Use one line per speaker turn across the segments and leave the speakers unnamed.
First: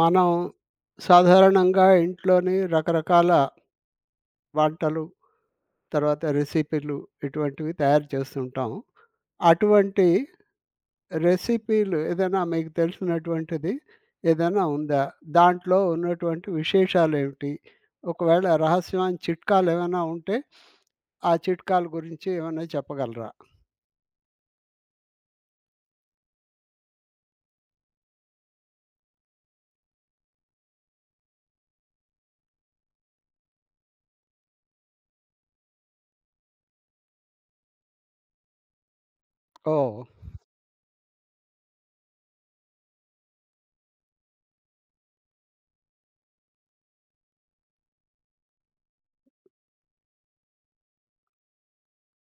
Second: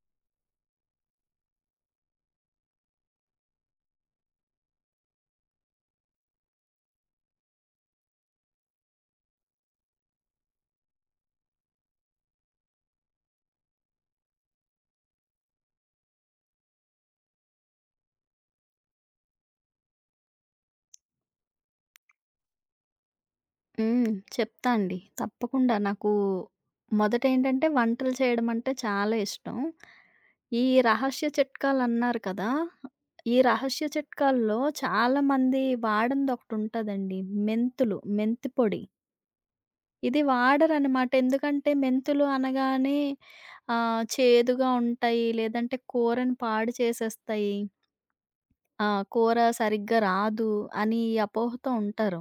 మనం సాధారణంగా ఇంట్లోని రకరకాల వంటలు, తర్వాత రెసిపీలు ఇటువంటివి తయారు చేస్తుంటాం. అటువంటి రెసిపీలు ఏదైనా మీకు తెలిసినటువంటిది ఏదైనా ఉందా? దాంట్లో ఉన్నటువంటి విశేషాలేమిటి? ఒకవేళ రహస్యమైన చిట్కాలేమైనా ఉంటే, ఆ చిట్కాల గురించి ఏమైనా చెప్పగలరా?
హ్మ్. చెప్తా అండి. తప్పకుండా. నాకు మొదటేంటంటే వంటలు చేయడం అంటే చాలా ఇష్టం. ఈ రహస్య చిట్కాలన్నారు కదా! ఈ రహస్య చిట్కాల్లో చాలామంది వాడందొకటుంటదండి. మెంతులు, మెంతి పొడి.
ఓహ్!
ఇది వాడరనమాట. ఎందుకంటే మెంతులు అనగానే చేదుగా ఉంటాయి, లేదంటే కూరని పాడు చేసేస్తాయి, కూర సరిగ్గా రాదు అని ఈ అపోహతో ఉంటారు.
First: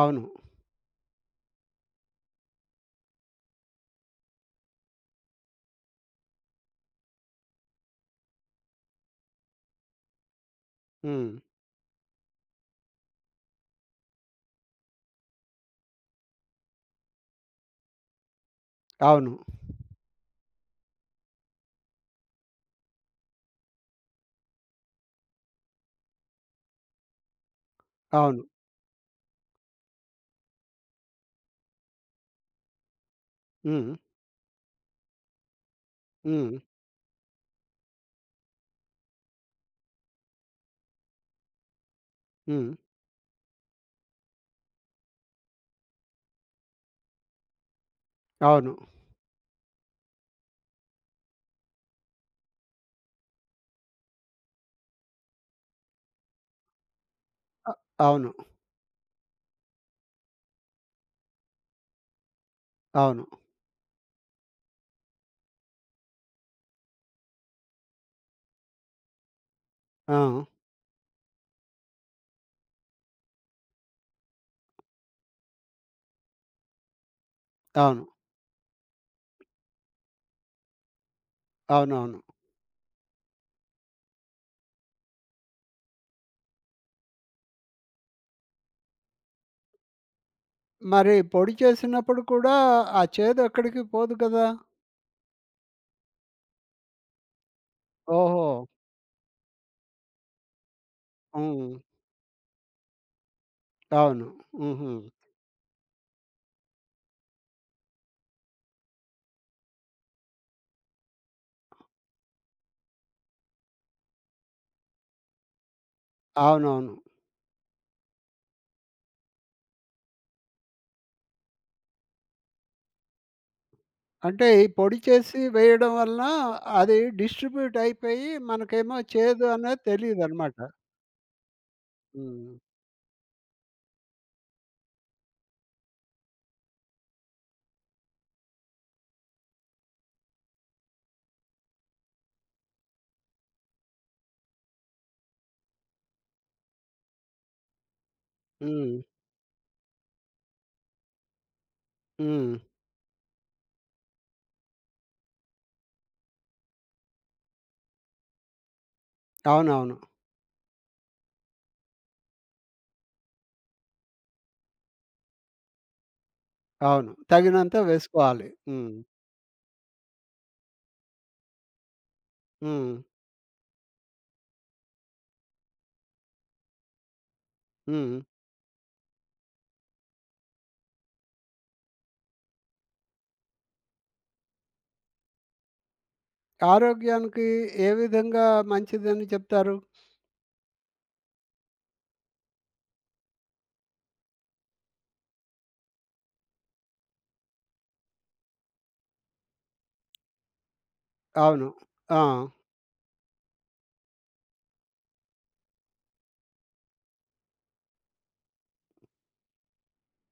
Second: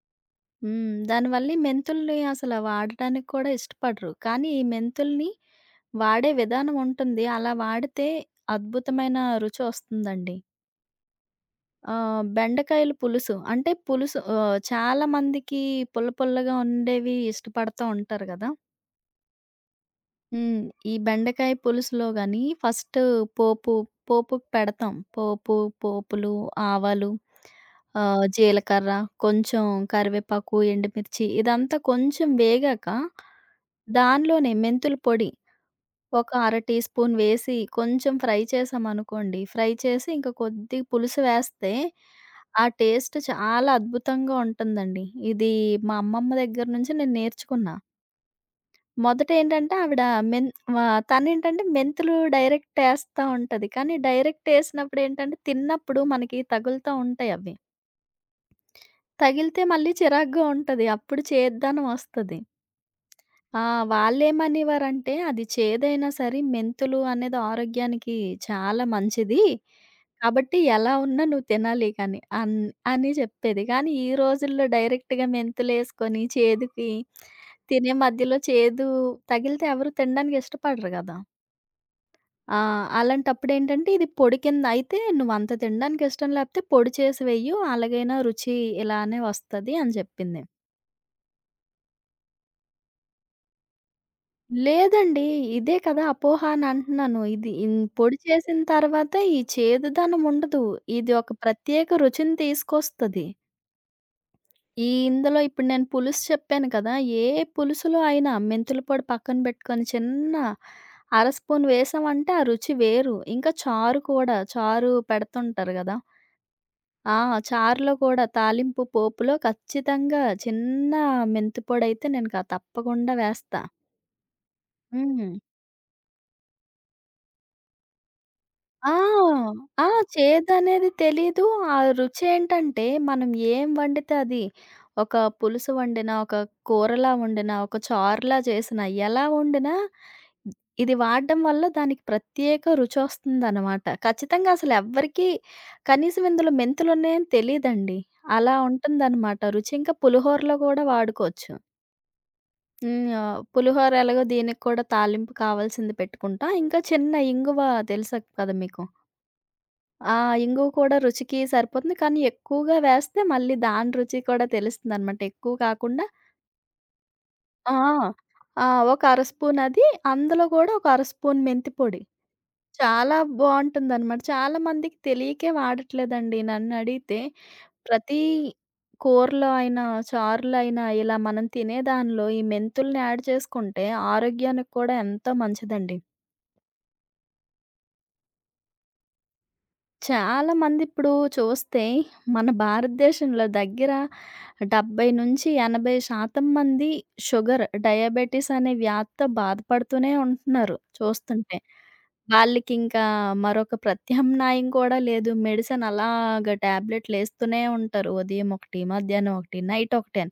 అవును.
హ్మ్. దానివల్ల ఈ మెంతుల్ని అసల వాడటానికి కూడా ఇష్టపడరు. కానీ, ఈ మెంతుల్ని వాడే విధానం ఉంటుంది. అలా వాడితే అద్భుతమైన రుచొస్తుందండి.
హ్మ్.
బెండకాయల పులుసు అంటే పులుసు చాలా మందికి పుల్ల పుల్లగా ఉండేవి ఇష్టపడతా ఉంటారు గదా!
అవును.
హ్మ్. ఈ బెండకాయ పులుసులో గాని ఫస్టు పోపు పోపుకి పెడతాం. పోపు, పోపులు, ఆవాలు,
అవును.
జీలకర్ర, కొంచెం కరివేపాకు, ఎండుమిర్చి ఇదంతా కొంచెం వేగాక
హ్మ్.
దానిలోనే మెంతుల పొడి ఒక
హ్మ్.
అర టీ స్పూన్ వేసి కొంచెం ఫ్రై చేశామనుకోండి. ఫ్రై చేసి ఇంక కొద్దిగా పులుసు వేస్తే ఆ
హ్మ్.
టేస్ట్ చాలా అద్భుతంగా ఉంటుందండి. ఇది మా అమ్మమ్మ దగ్గర నుంచి నేను నేర్చుకున్నా.
అవును.
మొదటేంటంటే ఆవిడ మెన్ వ తనేంటంటే మెంతులు డైరెక్ట్ ఏస్తా ఉంటది. కానీ డైరెక్ట్ ఏసినప్పుడేంటంటే, తిన్నప్పుడు మనకి తగులుతా ఉంటాయవి.
అవును.
తగిలితే మళ్ళీ చిరాకుగా ఉంటది. అప్పుడు చేదనం ఒస్తది.
అవును.
ఆ! వాళ్ళేమనేవారంటే, అది చేదైనా సరే మెంతులు అనేది ఆరోగ్యానికి చాలా మంచిది.
ఆ!
కాబట్టి ఎలా ఉన్నా నువ్వు తినాలి కానీ అని చెప్పేది. కానీ ఈ రోజుల్లో డైరెక్ట్‌గా మెంతులేసుకొని చేదుకి తినే
అవును.
మధ్యలో చేదు తగిలితే ఎవరు తినడానికి ఇష్టపడరు గదా!
అవునవును.
ఆ! అలాంటప్పుడేంటంటే ఇది పొడి కింద అయితే నువ్వంత తినడానికి ఇష్టం లేకపోతే పొడి చేసి వెయ్యు అలాగైనా రుచి ఇలానే వస్తది అని చెప్పింది.
మరి పొడి చేసినప్పుడు కూడా ఆ చేదు ఎక్కడికి పోదు కదా!
లేదండి. ఇదే కదా అపోహ అని అంటున్నాను. ఇది పొడి
ఓహో!
చేసిన తర్వాత ఈ చేదుదనం ఉండదు. ఇది ఒక
హ్మ్.
ప్రత్యేక రుచిని తీసుకొస్తది.
అవును.
ఈ
హుహు.
ఇందులో ఇప్పుడు నేను పులుసు చెప్పాను కదా! ఏ పులుసులో అయినా మెంతుల పొడి పక్కన పెట్టుకొని చిన్న అర స్పూన్ వేసామంటే ఆ రుచి వేరు. ఇంకా చారు కూడా చారు పెడుతుంటారు గదా!
అవునవును.
ఆ! చారులో కూడా తాలింపు పోపులో ఖచ్చితంగా చిన్న మెంతి పొడైతే నేను తప్పకుండా వేస్తా.
అంటే ఈ పొడి
హ్మ్.
చేసి వేయడం వలన అది డిస్ట్రిబ్యూట్ అయిపోయి
ఆ!
మనకేమో చేదు అనేది
ఆ!
తెలీదనమాట.
చేదనేది తెలీదు. ఆ
హ్మ్.
రుచేంటంటే, మనం ఏం వండితే అది ఒక పులుసు వండినా, ఒక కూరలా వండినా, ఒక చారులా చేసినా, ఎలా వండినా ఇది వాడడం వల్ల దానికి ప్రత్యేక రుచొస్తుందనమాట. ఖచ్చితంగా అసలెవ్వరికీ కనీసం ఇందులో మెంతులున్నాయని తెలీదండి. అలా
హ్మ్.
ఉంటుందనమాట రుచి. ఇంకా పులిహోరలో గూడా వాడుకోవచ్చు.
హ్మ్.
హ్మ్. పులిహోర ఎలాగో దీనికి కూడా తాలింపు కావాల్సింది పెట్టుకుంటాం. ఇంకా చిన్న ఇంగువ తెలుసా కదా మీకు?
అవునవును.
ఆ! ఇంగువ కూడా రుచికి సరిపోతుంది. కానీ ఎక్కువగా వేస్తే మళ్ళీ దాని రుచి కూడా తెలుస్తుందనమాట. ఎక్కువ కాకుండా
అవును.
ఆ!
తగినంత వేసుకోవాలి.
ఆ!
హ్మ్.
ఒక అర స్పూన్ అది. అందులో గూడా ఒక అర స్పూన్ మెంతి పొడి.
హ్మ్.
చాలా బావుంటుందనమాట. చాలా మందికి తెలియకే వాడట్లేదండి నన్నడిగితే.
హ్మ్.
ప్రతి కూరలో అయినా, చారులో అయినా ఇలా మనం తినే దానిలో ఈ మెంతుల్ని యాడ్ చేసుకుంటే ఆరోగ్యానికి కూడా ఎంతో మంచిదండి.
ఆరోగ్యానికి ఏ విధంగా మంచిదని చెప్తారు?
చాలా మందిప్పుడు చూస్తే మన భారతదేశంలో దగ్గర 70-80% మంది షుగర్, డయాబెటిస్ అనే వ్యాధితో బాధపడుతూనే ఉంటున్నారు చూస్తుంటే.
అవును. ఆ!
వాళ్ళకింకా మరొక ప్రత్యామ్నాయం కూడా లేదు. మెడిసిన్ అలాగా టాబ్లెట్‌లేస్తూనే ఉంటారు. ఉదయం ఒకటి, మధ్యాహ్నం ఒకటి, నైట్ ఒకటి అని.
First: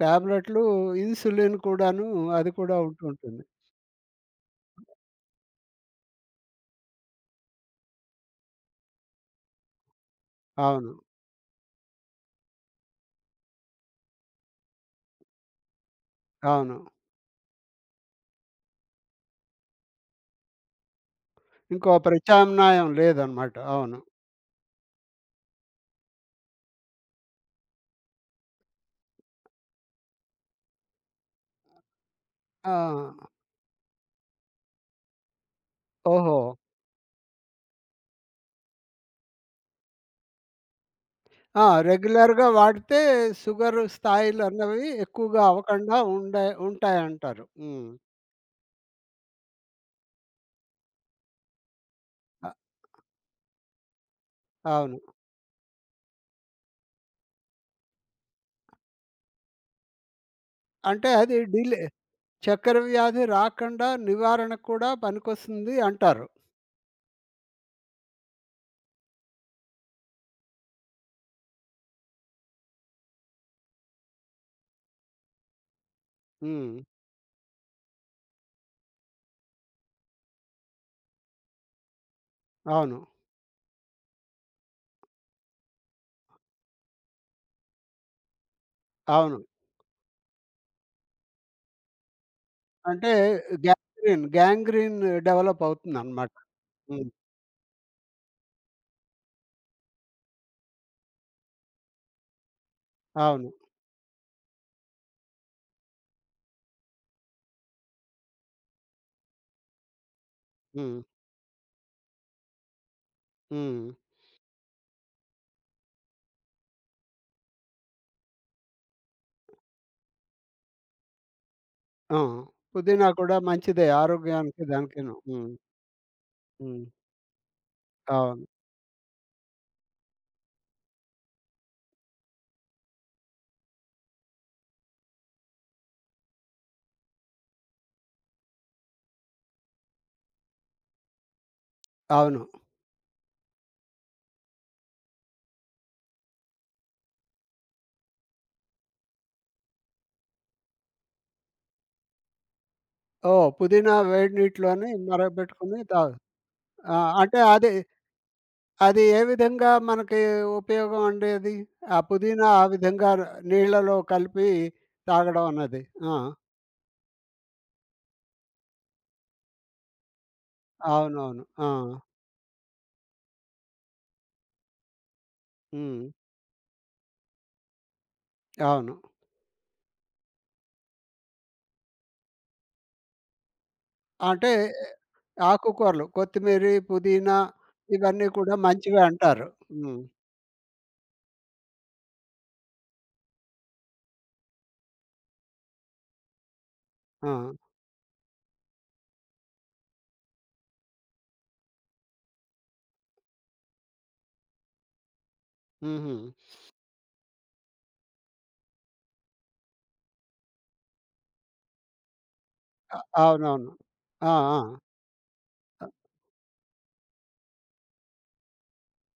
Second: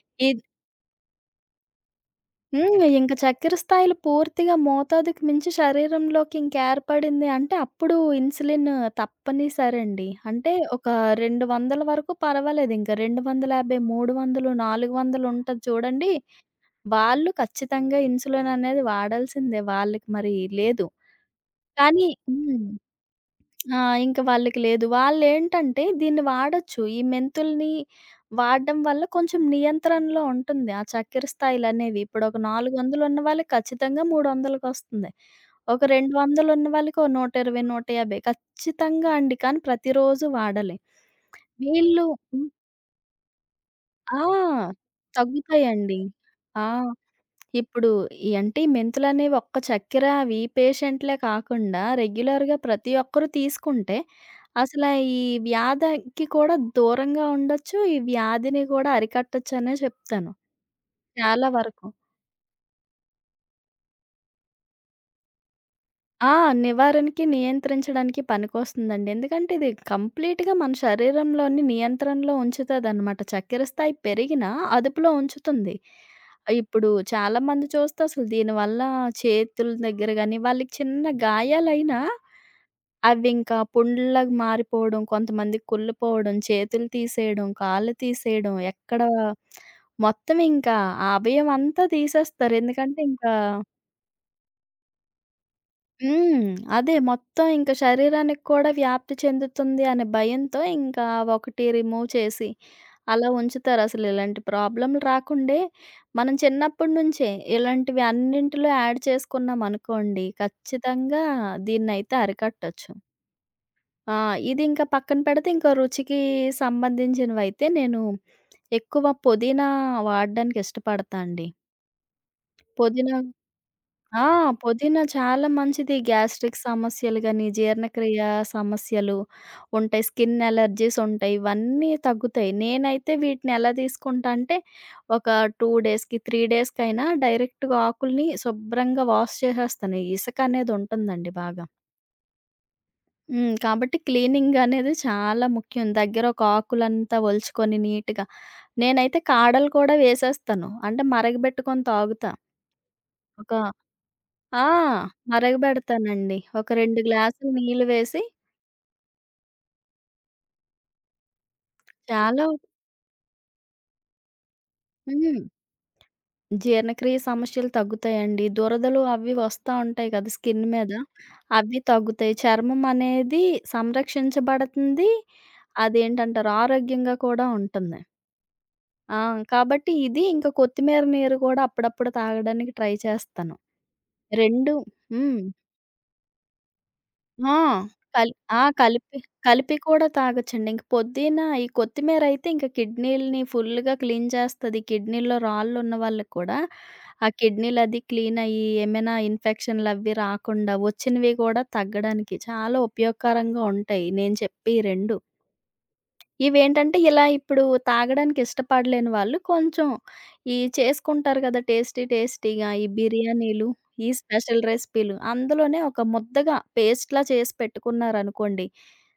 టాబ్లెట్లు, ఇన్సులిన్ కూడాను అది కూడా
హ్మ్. ఇంక
ఉంటుంటుంది.
చక్కెర స్థాయిలు పూర్తిగా మోతాదుకి మించి శరీరంలోకి ఇంకేర్పడింది అంటే, అప్పుడు ఇన్సులిన్ తప్పనిసరండి. అంటే ఒక
అవును.
200 వరకు పర్వాలేదింక. 250, 300, 400 ఉంటది చూడండి,
అవును.
వాళ్ళు ఖచ్చితంగా ఇన్సులిన్ అనేది వాడాల్సిందే. వాళ్ళకి మరి లేదు.
ఇంకో
కానీ హ్మ్.
ప్రత్యామ్నాయం లేదనమాట.
ఆ!
అవును.
ఇంక వాళ్ళకి లేదు. వాళ్ళేంటంటే దీన్ని వాడొచ్చు. ఈ మెంతుల్ని వాడడం వల్ల కొంచెం నియంత్రణలో ఉంటుంది. ఆ చక్కెర స్థాయిలనేవి. ఇప్పుడొక
ఆ!
400 ఉన్న వాళ్ళకి ఖచ్చితంగా 300కొస్తుంది. ఒక
ఓహో!
200 ఉన్న వాళ్ళకి ఓ 120, 150 ఖచ్చితంగా అండి. కానీ ప్రతిరోజు వాడాలి.
ఆ!
వీళ్ళు
రెగ్యులర్‌గా
హ్మ్.
వాడితే షుగర్
ఆ!
స్థాయిలన్నవి ఎక్కువగా
తగ్గుతాయండి.
అవ్వకుండా ఉండే
ఆ!
ఉంటాయంటారు. హ్మ్.
ఇప్పుడు ఈ అంటే ఈ మెంతులనేవి ఒక్క చక్కెర అవి పేషెంట్‌లే కాకుండా
అ
రెగ్యులర్‌గా ప్రతి ఒక్కరు తీసుకుంటే అసల
అవును.
ఈ వ్యాధికి కూడా దూరంగా ఉండొచ్చు. ఈ వ్యాధిని కూడా అరికట్టొచ్చనే చెప్తాను
అంటే అది
చాలా
డిలే
వరకు.
చక్కెర వ్యాధి రాకుండా నివారణకు కూడా పనికొస్తుంది అంటారు.
ఆ! నివారణకి, నియంత్రించడానికి పనికొస్తుందండి. ఎందుకంటే ఇది కంప్లీట్‌గా మన శరీరంలోని నియంత్రణలో ఉంచుతదనమాట. చక్కెర స్థాయి పెరిగినా అదుపులో ఉంచుతుంది.
హ్మ్.
ఇప్పుడు చాలామంది చూస్తే అసలు దీనివల్ల చేతుల దగ్గర గాని, వాళ్ళకి చిన్న గాయాలైనా
అవును.
అవింకా పుండ్లులాగా మారిపోవడం, కొంతమందికి కుళ్ళిపోవడం, చేతులు తీసేయడం, కాళ్ళు తీసేయడం, ఎక్కడ
అవును.
మొత్తం ఇంకా ఆ అవయవం అంతా తీసేస్తారు. ఎందుకంటే
అంటే
ఇంకా
గ్యాంగ్రీన్, గ్యాంగ్రీన్ డెవలప్ అవుతుందనమాట.
హ్మ్. అదే
హ్మ్.
మొత్తం ఇంక శరీరానికి కూడా వ్యాప్తి చెందుతుంది అనే భయంతో ఇంకా ఒకటి రిమూవ్ చేసి అలా
అవును.
ఉంచుతారు. అసలు ఇలాంటి ప్రాబ్లమ్‌లు రాకుండే మనం చిన్నప్పటి నుంచే ఇలాంటివి అన్నింటిలో యాడ్ చేసుకున్నామనుకోండి
హ్మ్.
ఖచ్చితంగా దీన్నైతే అరికట్టొచ్చు.
హ్మ్.
ఆ! ఇది ఇంకా పక్కన పెడితే ఇంకా రుచికి సంబంధించినవైతే నేను ఎక్కువ పుదీనా వాడడానికి ఇష్టపడతా అండి.
ఆ! పుదీనా
పుదీనా
కూడా మంచిదే
ఆ!
ఆరోగ్యానికి
పుదీనా
దానికిను.
చాలా
హ్మ్.
మంచిది. గ్యాస్ట్రిక్
హ్మ్.
సమస్యలు గాని, జీర్ణక్రియ
అవును.
సమస్యలు ఉంటాయి. స్కిన్ అలర్జీస్ ఉంటాయి. ఇవన్నీ తగ్గుతాయి. నేనైతే వీటిని ఎలా తీసుకుంటా అంటే, ఒక 2 డేస్‌కి, 3 డేస్‌కైనా డైరెక్ట్‌గా ఆకుల్ని శుభ్రంగా వాష్ చేసేస్తాను. ఈ ఇసక అనేది ఉంటుందండి బాగా.
అవును.
హ్మ్. కాబట్టి క్లీనింగ్ అనేది చాలా ముఖ్యం. దగ్గర ఒక ఆకులంతా ఒలుచుకొని నీట్‌గా నేనైతే కాడలు కూడా వేసేస్తాను. అంటే మరగబెట్టుకొని తాగుతా.
ఓహ్!
ఒక
పుదీనా వేడి
ఆ!
నీటిలోని మరగబెట్టుకొని తాగు
మరగబెడతానండి. ఒక
ఆ!
2
అంటే
గ్లాసులు
అది,
నీళ్లు వేసి
అది ఏ విధంగా మనకి ఉపయోగం అండి అది? ఆ
చాలా
పుదీనా ఆ విధంగా నీళ్ళలో కలిపి
హ్మ్.
తాగడం అన్నది. ఆ!
జీర్ణక్రియ సమస్యలు తగ్గుతాయండి. దురదలు అవి వస్తా ఉంటాయి కదా! స్కిన్ మీద.
అవునవును. ఆ!
అవి తగ్గుతాయి. చర్మం అనేది సంరక్షించబడుతుంది.
హ్మ్.
అదేంటంటారు ఆరోగ్యంగా కూడా ఉంటుంది.
అవును.
ఆ! కాబట్టి ఇది ఇంకా కొత్తిమీర నీరు కూడా అప్పుడప్పుడు తాగడానికి ట్రై చేస్తాను.
అంటే
2 హ్మ్.
ఆకుకూరలు కొత్తిమీరి, పుదీనా
ఆ!
ఇవన్నీ
కల్
కూడా
ఆ!
మంచివే
కలిపి
అంటారు.
కలిపి
హ్మ్.
కూడా తాగొచ్చండి. ఇంక పొద్దున ఈ కొత్తిమీరైతే ఇంక కిడ్నీలని ఫుల్‌గా క్లీన్ చేస్తది. కిడ్నీలో రాళ్ళున్న వాళ్ళకి కూడా ఆ
ఆ!
కిడ్నీలది క్లీన్ అయ్యి, ఏమైనా ఇన్ఫెక్షన్‌లవి రాకుండా, వచ్చినవి కూడా తగ్గడానికి చాలా ఉపయోగకరంగా ఉంటాయి. నేను చెప్పి ఈ 2.
హుహు.
ఇవేంటంటే ఇలా ఇప్పుడు తాగడానికి ఇష్టపడలేని వాళ్ళు కొంచెం ఈ చేసుకుంటారు కదా! టేస్టీ టేస్టీగా ఈ
అ
బిర్యానీలు,
అవునవును.
ఈ
ఆ! ఆ!
స్పెషల్ రెసిపీలు అందులోనే ఒక ముద్దగా పేస్ట్‌లా చేసి పెట్టుకున్నారనుకోండి.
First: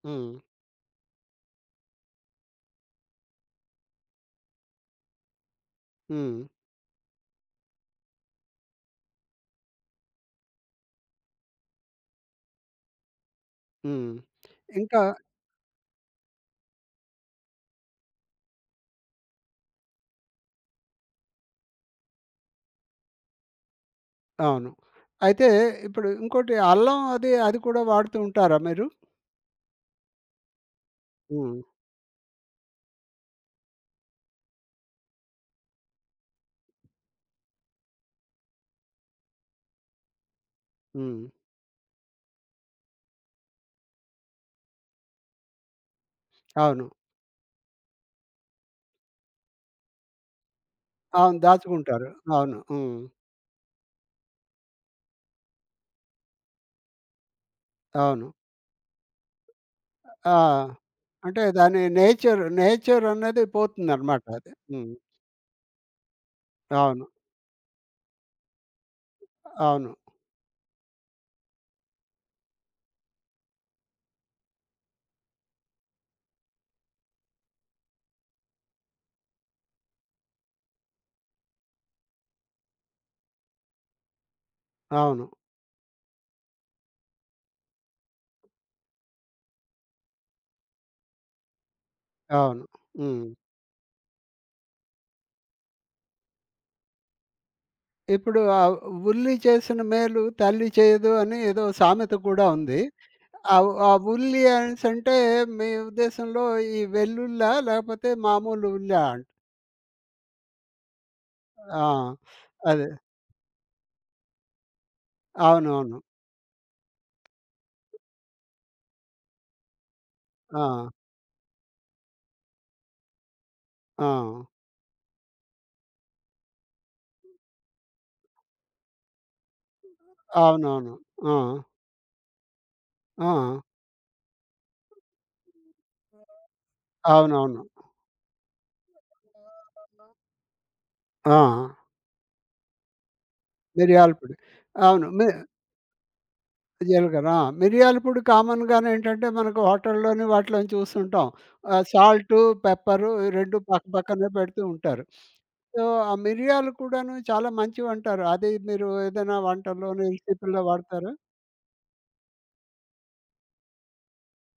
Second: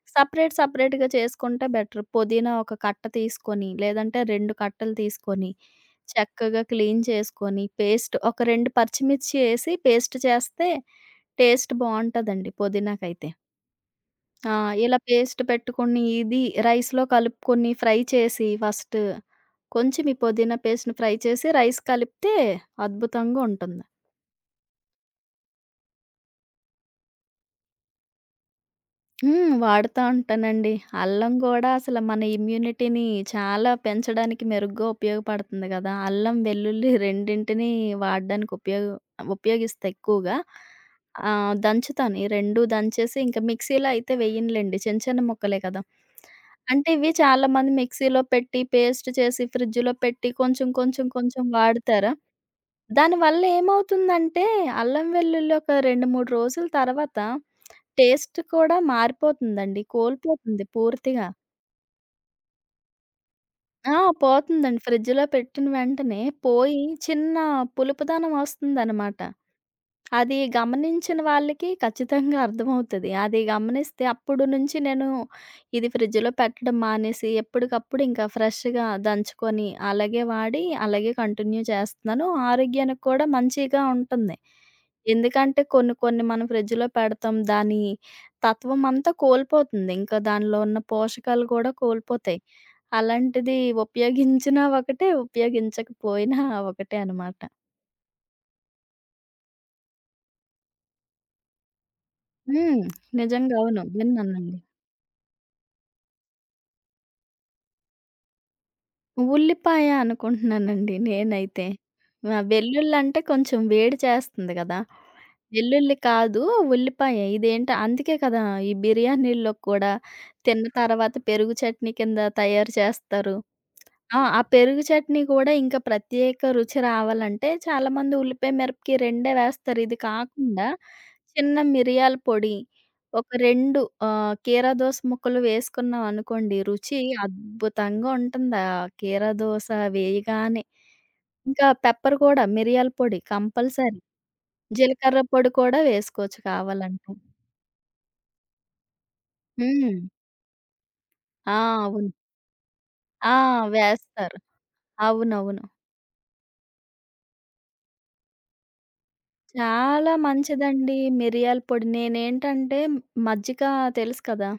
హ్మ్.
సెపరేట్ సెపరేట్‌గా చేసుకుంటే బెటర్. పుదీనా ఒక కట్ట తీసుకొని, లేదంటే 2 కట్టలు తీసుకొని,
హ్మ్.
చక్కగా క్లీన్ చేసుకొని, పేస్ట్ ఒక 2 పచ్చిమిర్చి ఏసి పేస్ట్ చేస్తే టేస్ట్ బావుంటదండి పుదీనాకైతే.
హ్మ్.
ఆ! ఇలా
ఇంకా
పేస్ట్ పెట్టుకొని ఇది రైస్‌లో కలుపుకొని ఫ్రై చేసి ఫస్ట్ కొంచెం ఈ పుదీనా పేస్ట్‌ని ఫ్రై చేసి రైస్ కలిపితే అద్భుతంగా ఉంటుంది.
అవును. అయితే ఇప్పుడు ఇంకోటి అల్లం అది, అది కూడా వాడుతూ ఉంటారా మీరు?
హ్మ్. వాడుతా ఉంటానండి. అల్లం
హ్మ్.
గూడా అసలు మన ఇమ్యూనిటీని చాలా పెంచడానికి మెరుగ్గా ఉపయోగపడుతుంది గదా! అల్లం, వెల్లుల్లి రెండింటిని వాడడానికి ఉపయోగిస్తా ఎక్కువగా.
హ్మ్.
దంచుతాను. ఈ 2 దంచేసి ఇంక మిక్సీలో అయితే వేయనులెండి. చిన్న చిన్న ముక్కలే కదా!
అవును.
అంటే ఇవి చాలామంది మిక్సీలో పెట్టి, పేస్ట్ చేసి, ఫ్రిడ్జ్‌లో పెట్టి కొంచెం, కొంచెం,
అవును.
కొంచెం
దాచుకుంటారు.
వాడతారా?
అవును. హ్మ్.
దానివల్ల ఏమవుతుందంటే అల్లం, వెల్లుల్లి ఒక 2, 3 రోజుల తర్వాత
అవును.
టేస్ట్ కూడా మారిపోతుందండి.
ఆ!
కోల్పోతుంది పూర్తిగా.
అంటే దాని నేచర్, నేచర్ అనేది
ఆ!
పోతుందనమాట అది.
పోతుందండి.
హ్మ్.
ఫ్రిడ్జ్‌లో పెట్టిన వెంటనే పోయి
అవును.
చిన్న పులుపుదనం వస్తుందనమాట.
అవును.
అది గమనించిన వాళ్ళకి ఖచ్చితంగా అర్థమవుతది. అది గమనిస్తే అప్పుడు నుంచి నేను ఇది ఫ్రిడ్జ్‌లో పెట్టడం మానేసి, ఎప్పటికప్పుడు ఇంకా ఫ్రెష్‌గా దంచుకొని, అలాగే వాడి, అలాగే కంటిన్యూ చేస్తున్నాను. ఆరోగ్యానికి కూడా మంచిగా ఉంటుంది.
అవును.
ఎందుకంటే కొన్ని కొన్ని మనం ఫ్రిడ్జ్‌లో పెడతాం. దాని తత్వం అంతా కోల్పోతుంది. ఇంకా దానిలో ఉన్న పోషకాలు కూడా కోల్పోతాయి.
అవును. హ్మ్.
అలాంటిది ఉపయోగించినా ఒకటే, ఉపయోగించకపోయినా ఒకటే అనమాట.
ఇప్పుడు ఆ ఉల్లి చేసిన మేలు తల్లి చేయదు అని ఏదో సామెత కూడా ఉంది.
హ్మ్. నిజంగా. అవును.
ఆ ఉల్లి
విన్నానండి.
అనేసంటే మీ ఉద్దేశంలో ఈ వెల్లుల్లా? లేపోతే మామూలు ఉల్లా? అంట
ఉల్లిపాయ అనుకుంటున్నానండి నేనైతే.
ఆ!
ఆ!
అదే.
వెల్లుల్లంటే కొంచెం వేడి చేస్తుంది గదా! వెల్లుల్లి
అవునవును.
కాదు ఉల్లిపాయ. ఇదేంటి అందుకే కదా! ఈ బిర్యానీల్లో కూడా
ఆ!
తిన్న తర్వాత పెరుగు చట్నీ కింద తయారు చేస్తారు.
ఆ!
ఆ! ఆ పెరుగు చట్నీ కూడా ఇంకా ప్రత్యేక రుచి రావాలంటే చాలామంది ఉల్లిపాయ, మిరపకాయ రెండే వేస్తారు. ఇది కాకుండా
అవునవును. ఆ!
చిన్న మిరియాల పొడి, ఒక
ఆ!
2 కీరా దోస ముక్కలు వేసుకున్నాం అనుకోండి, రుచి
అవునవును.
అద్భుతంగా ఉంటుంది. ఆ కీరా దోస వేయగానే.
ఆ!
ఇంకా పెప్పర్ కూడా మిరియాల పొడి కంపల్సరీ.
మిరియాల పొడి. అవును.
జీలకర్ర పొడి కూడా వేసుకోవచ్చు కావాలంటే.
జీలకర్ర. ఆ! మిరియాల పొడి కామన్‌గానేంటంటే మనకు
హ్మ్.
హోటల్‌లోని వాటిలోని చూస్తుంటాం.
ఆ!
ఆహ్,
అవును.
సాల్టు, పెప్పరు ఈ
ఆ!
2 పక్క పక్కనే
వేస్తారు.
పెడుతూ ఉంటారు.
అవునవును.
సో, ఆ మిరియాలు కూడాను చాలా మంచివంటారు. అది మీరు ఏదైనా వంటల్లోని
చాలా
రెసిపీ‌ల్లో
మంచిదండి
వాడతారా?
మిరియాల పొడి. నేనేంటంటే మజ్జిక తెలుసు కదా!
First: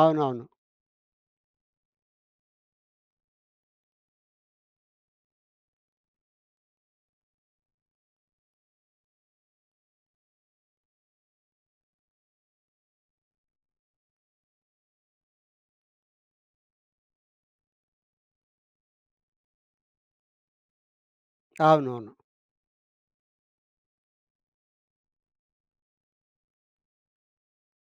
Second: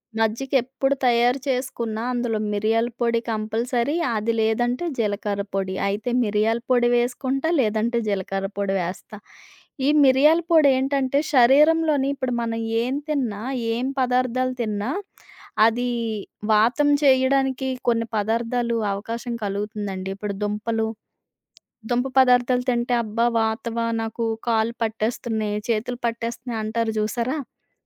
అవునవును.
మజ్జిక ఎప్పుడు తయారు చేసుకున్నా అందులో మిరియాల పొడి కంపల్సరీ. అది లేదంటే జీలకర్ర పొడి. అయితే మిరియాల పొడి వేసుకుంటా, లేదంటే జీలకర్ర పొడి వేస్తా. ఈ మిరియాల పొడి ఏంటంటే శరీరంలోని ఇప్పుడు మనం ఏం తిన్నా, ఏం పదార్థాలు తిన్నా అది వాతం చేయడానికి కొన్ని పదార్థాలు అవకాశం కలుగుతుందండి. ఇప్పుడు దుంపలు దుంప
అవునవును.
పదార్థాలు తింటే అబ్బా! వాతవ నాకు కాళ్ళు పట్టేస్తున్నాయి, చేతులు పట్టేస్తున్నాయి అంటారు చూసారా?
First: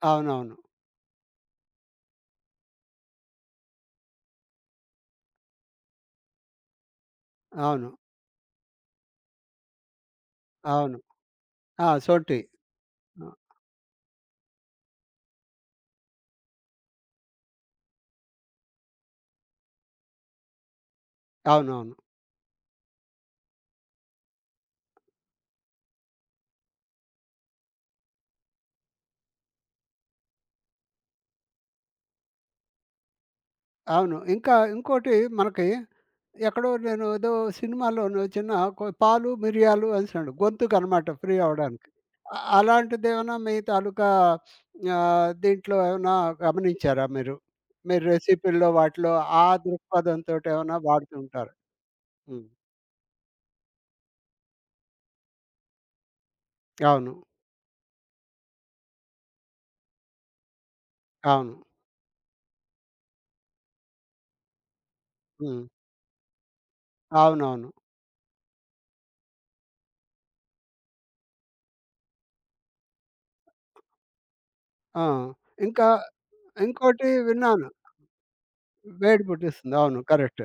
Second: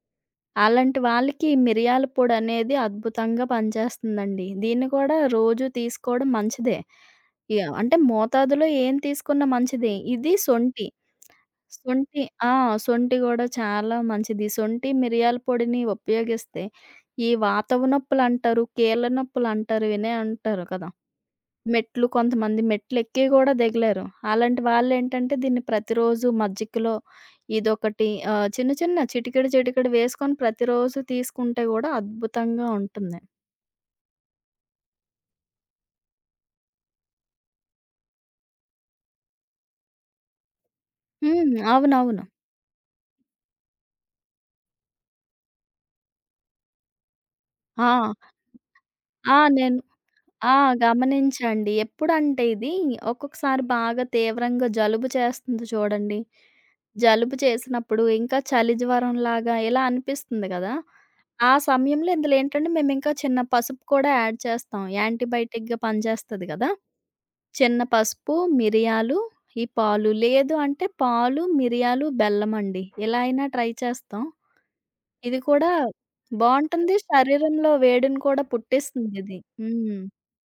అవునవును.
అలాంటి వాళ్ళకి మిరియాల పొడి అనేది అద్భుతంగా పనిచేస్తుందండి. దీన్ని కూడా రోజు తీసుకోవడం మంచిదే. ఇగ
అవును.
అంటే మోతాదులో ఏం తీసుకున్నా మంచిదే. ఇది సొంటి.
అవును. ఆ!
సొంటి
సొంఠి.
ఆ! సొంటి
ఆ!
కూడా చాలా మంచిది. సొంటి మిరియాల పొడిని ఉపయోగిస్తే ఈ వాతవ నొప్పులంటారు, కీళ్ళ నొప్పులంటారు వినే ఉంటారు కదా!
అవునవును.
మెట్లు కొంతమంది మెట్లెక్కి గూడా దిగలేరు. అలాంటి వాళ్ళేంటంటే దీన్ని ప్రతిరోజు మజ్జికలో ఇదొకటి చిన్న చిన్న చిటికెడు చిటికెడు వేసుకొని ప్రతిరోజు తీసుకుంటే గూడా అద్భుతంగా ఉంటుంది.
అవును. ఇంకా ఇంకోటి మనకి ఎక్కడో నేను ఏదో సినిమాలోనో చిన్న పాలు, మిరియాలు అనేసండు గొంతుకనమాట ఫ్రీ
హ్మ్.
అవ్వడానికి.
అవునవును.
అలాంటిదేమన్నా మీ తాలూకా ఆహ్, దీంట్లో ఏమన్నా గమనించారా మీరు?
ఆ!
మీరు రెసిపీ‌ల్లో వాటిలో
ఆ!
ఆ
నేను ఆ!
దృక్పథంతోటేమన్నా వాడుతుంటారు?
గమనించండి. ఎప్పుడంటే
హ్మ్.
ఇది ఒక్కొక్కసారి బాగా తీవ్రంగా జలుబు చేస్తుంది చూడండి.
అవును.
జలుబు చేసినప్పుడు, ఇంకా చలి జ్వరంలాగా ఇలా అనిపిస్తుంది గదా! ఆ
అవును.
సమయంలో ఇందులో ఏంటంటే, మేమింకా చిన్న పసుపు కూడా యాడ్ చేస్తాం.
హ్మ్.
యాంటీబయాటిక్‌గా పనిచేస్తది గదా!
అవునవును.
చిన్న పసుపు, మిరియాలు, ఈ పాలు. లేదు అంటే పాలు, మిరియాలు, బెల్లమండి. ఇలా అయినా ట్రై చేస్తాం.
ఆ!
ఇది కూడా
ఇంకా
బావుంటుంది.
ఇంకోటి విన్నాను.
శరీరంలో వేడిని కూడా
వేడి
పుట్టిస్తుందిది.
పుట్టిస్తుంది.
హ్మ్.
అవును. కరెక్ట్.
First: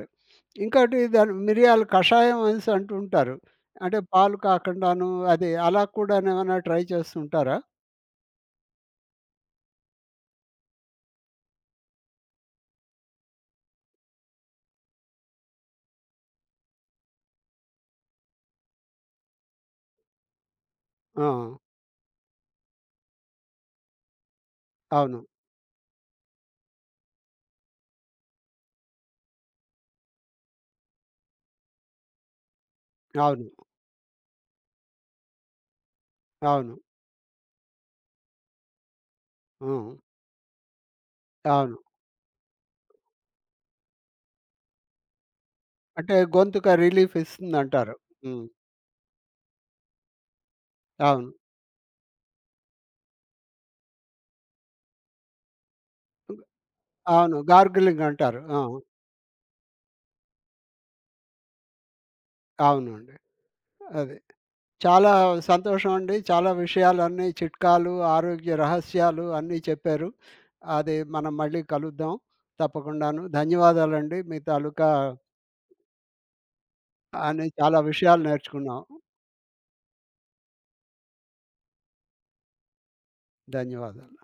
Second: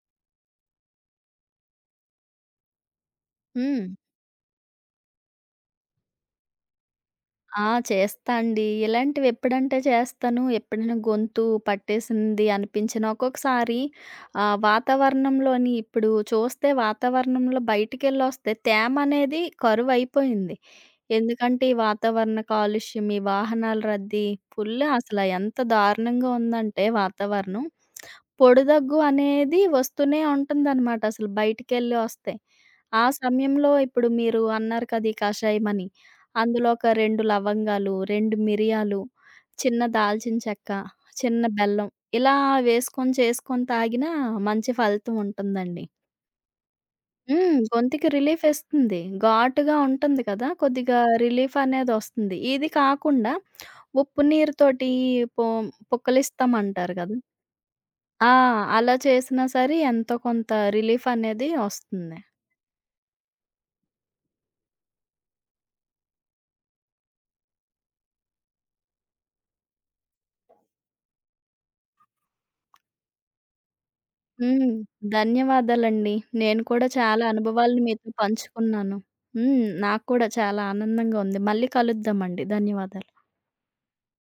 ఇంకోటి దాని మిరియాల కషాయం అనేసి అంటూ ఉంటారు.
హ్మ్.
అంటే పాలు కాకుండాను అది అలా కూడా ఏమైనా ట్రై చేస్తుంటారా?
ఆ! చేస్తా అండి. ఇలాంటివెప్పుడంటే చేస్తాను, ఎప్పుడైనా గొంతు పట్టేసింది అనిపించిన ఒక్కొక్కసారి వాతావరణంలోని ఇప్పుడు చూస్తే వాతావరణంలో బయటికెళ్ళొస్తే తేమ అనేది కరువైపోయింది.
ఆ!
ఎందుకంటే ఈ వాతావరణ కాలుష్యం, ఈ వాహనాల రద్దీ ఫుల్ అసల
అవును.
ఎంత దారుణంగా ఉందంటే వాతావరణం. పొడి దగ్గు అనేది వస్తూనే ఉంటుందనమాట అసలు బయటికెళ్ళి వస్తే. ఆ
అవును.
సమయంలో ఇప్పుడు మీరు అన్నారు కదా! ఈ కషాయమని. అందులో
అవును.
ఒక 2 లవంగాలు, 2 మిరియాలు, చిన్న
హ్మ్.
దాల్చిన చెక్క, చిన్న
అవును.
బెల్లం ఇలా వేసుకొని చేసుకొని తాగినా మంచి ఫలితం ఉంటుందండి.
అంటే గొంతుకు రిలీఫ్
హ్మ్.
ఇస్తుందంటారు.
గొంతుకి రిలీఫ్
హ్మ్.
ఇస్తుంది. ఘాటుగా ఉంటుంది కదా! కొద్దిగా
అవును.
రిలీఫ్ అనేది వస్తుంది. ఇది కాకుండా ఉప్పు నీరుతోటి పొ పుక్కిలిస్తామంటారు కదా!
అవును. గార్గిలింగ్
ఆ!
అంటారు. ఆ!
అలా చేసినా సరే ఎంతో కొంత రిలీఫనేది ఒస్తుంది.
అవునండి. అది. చాలా సంతోషం అండి. చాలా విషయాలన్నీ చిట్కాలు, ఆరోగ్య రహస్యాలు అన్నీ చెప్పారు. అది మనం మళ్ళీ కలుద్దాం తప్పకుండాను. ధన్యవాదాలండి. మీ
హ్మ్.
తాలూకా
ధన్యవాదాలండి. నేను కూడా చాలా
అన్ని చాలా
అనుభవాలను మీతో
విషయాలు నేర్చుకున్నాం.
పంచుకున్నాను. హ్మ్. నాకు కూడా చాలా ఆనందంగా ఉంది. మళ్ళీ కలుద్దామండి. ధన్యవాదాలు.
ధన్యవాదాలు.